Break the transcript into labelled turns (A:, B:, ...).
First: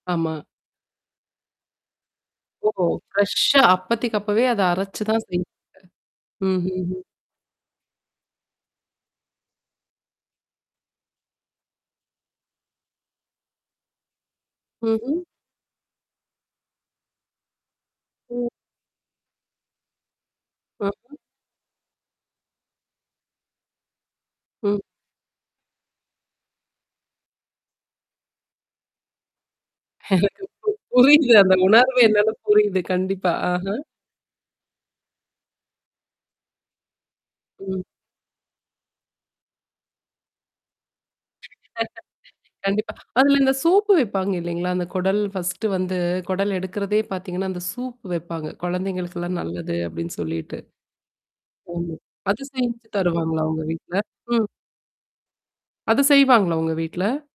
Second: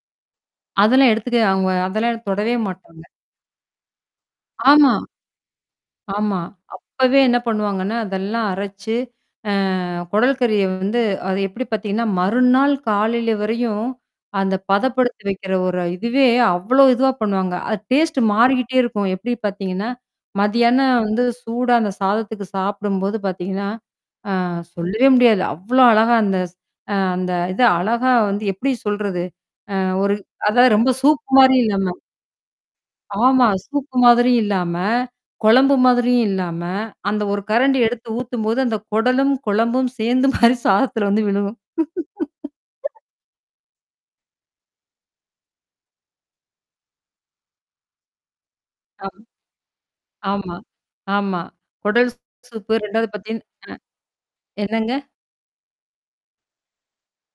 A: ஆமா.
B: அதெல்லாம் எடுத்துக்க அவுங்க அதெல்லாம் தொடவே
A: ஓ!
B: மாட்டாங்க.
A: ஃப்ரெஷ்ஷா அப்பதைக்கப்பவே அத
B: ஆமா.
A: அரைச்சு தான் செய்வீங்க.
B: ஆமா.
A: ம்ஹ்ஹ்ம்.
B: அப்பவே என்ன பண்ணுவாங்கன்னா, அதெல்லாம் அரைச்சு அ கொடல் கறிய வந்து அது எப்படி பாத்தீங்கன்னா, மறுநாள் காலைல வரையும், அந்த
A: ம்ஹ்ம்.
B: பதப்படுத்தி வைக்கிற ஒரு இதுவே அவ்ளோ இதுவா பண்ணுவாங்க. அது டேஸ்ட்
A: ம்.
B: மாறிக்கிட்டே இருக்கும். எப்படி பாத்தீங்கன்னா? மதியானம்
A: ம்.
B: வந்து சூடா அந்த சாதத்துக்கு சாப்பிடும்போது பாத்தீங்கன்னா, ஆ
A: ம்.
B: சொல்லவே முடியாது. அவ்ளோ அழகா அந்த-அ அந்த இத அழகா வந்து எப்படி சொல்றது? அ ஒரு அதா ரொம்ப சூப்
A: புரியுது. அந்த
B: மாரி இல்லாம
A: உணர்வு என்னனு புரியுது. கண்டிப்பா.
B: ஆமா.
A: ஆஹ.
B: சூப்பு மாதிரியும் இல்லாம, கொழம்பும் மாதிரியும் இல்லாம, அந்த ஒரு கரண்ட்டி
A: ம்.
B: எடுத்து ஊத்தும்போது அந்த கொடலும், குழம்பும் சேந்து மாரி சாதத்தில வந்து விழுகும்
A: கண்டிப்பா. அதுல இந்த சூப்பு வைப்பாங்க இல்ல்லலைங்களா? அந்த குடல் ஃபர்ஸ்ட்டு வந்து குடல் எடுக்கிறதே பாத்தீங்கன்னா, அந்த சூப்பு வைப்பாங்க.
B: ஆ.
A: கொழந்தைங்களுக்கெல்லாம் நல்லது அப்படின்னு
B: ஆமா.
A: சொல்லிட்டு.
B: ஆமா.
A: ஆமா அது
B: கொடல்சூப்பு
A: செஞ்ச்சு
B: ரெண்டாவது பாரத்தீங்க
A: தருவாங்களா
B: அ.
A: உங்க வீட்ல. ம்.
B: என்னங்க?
A: அது செய்வாங்களா உங்க வீட்ல?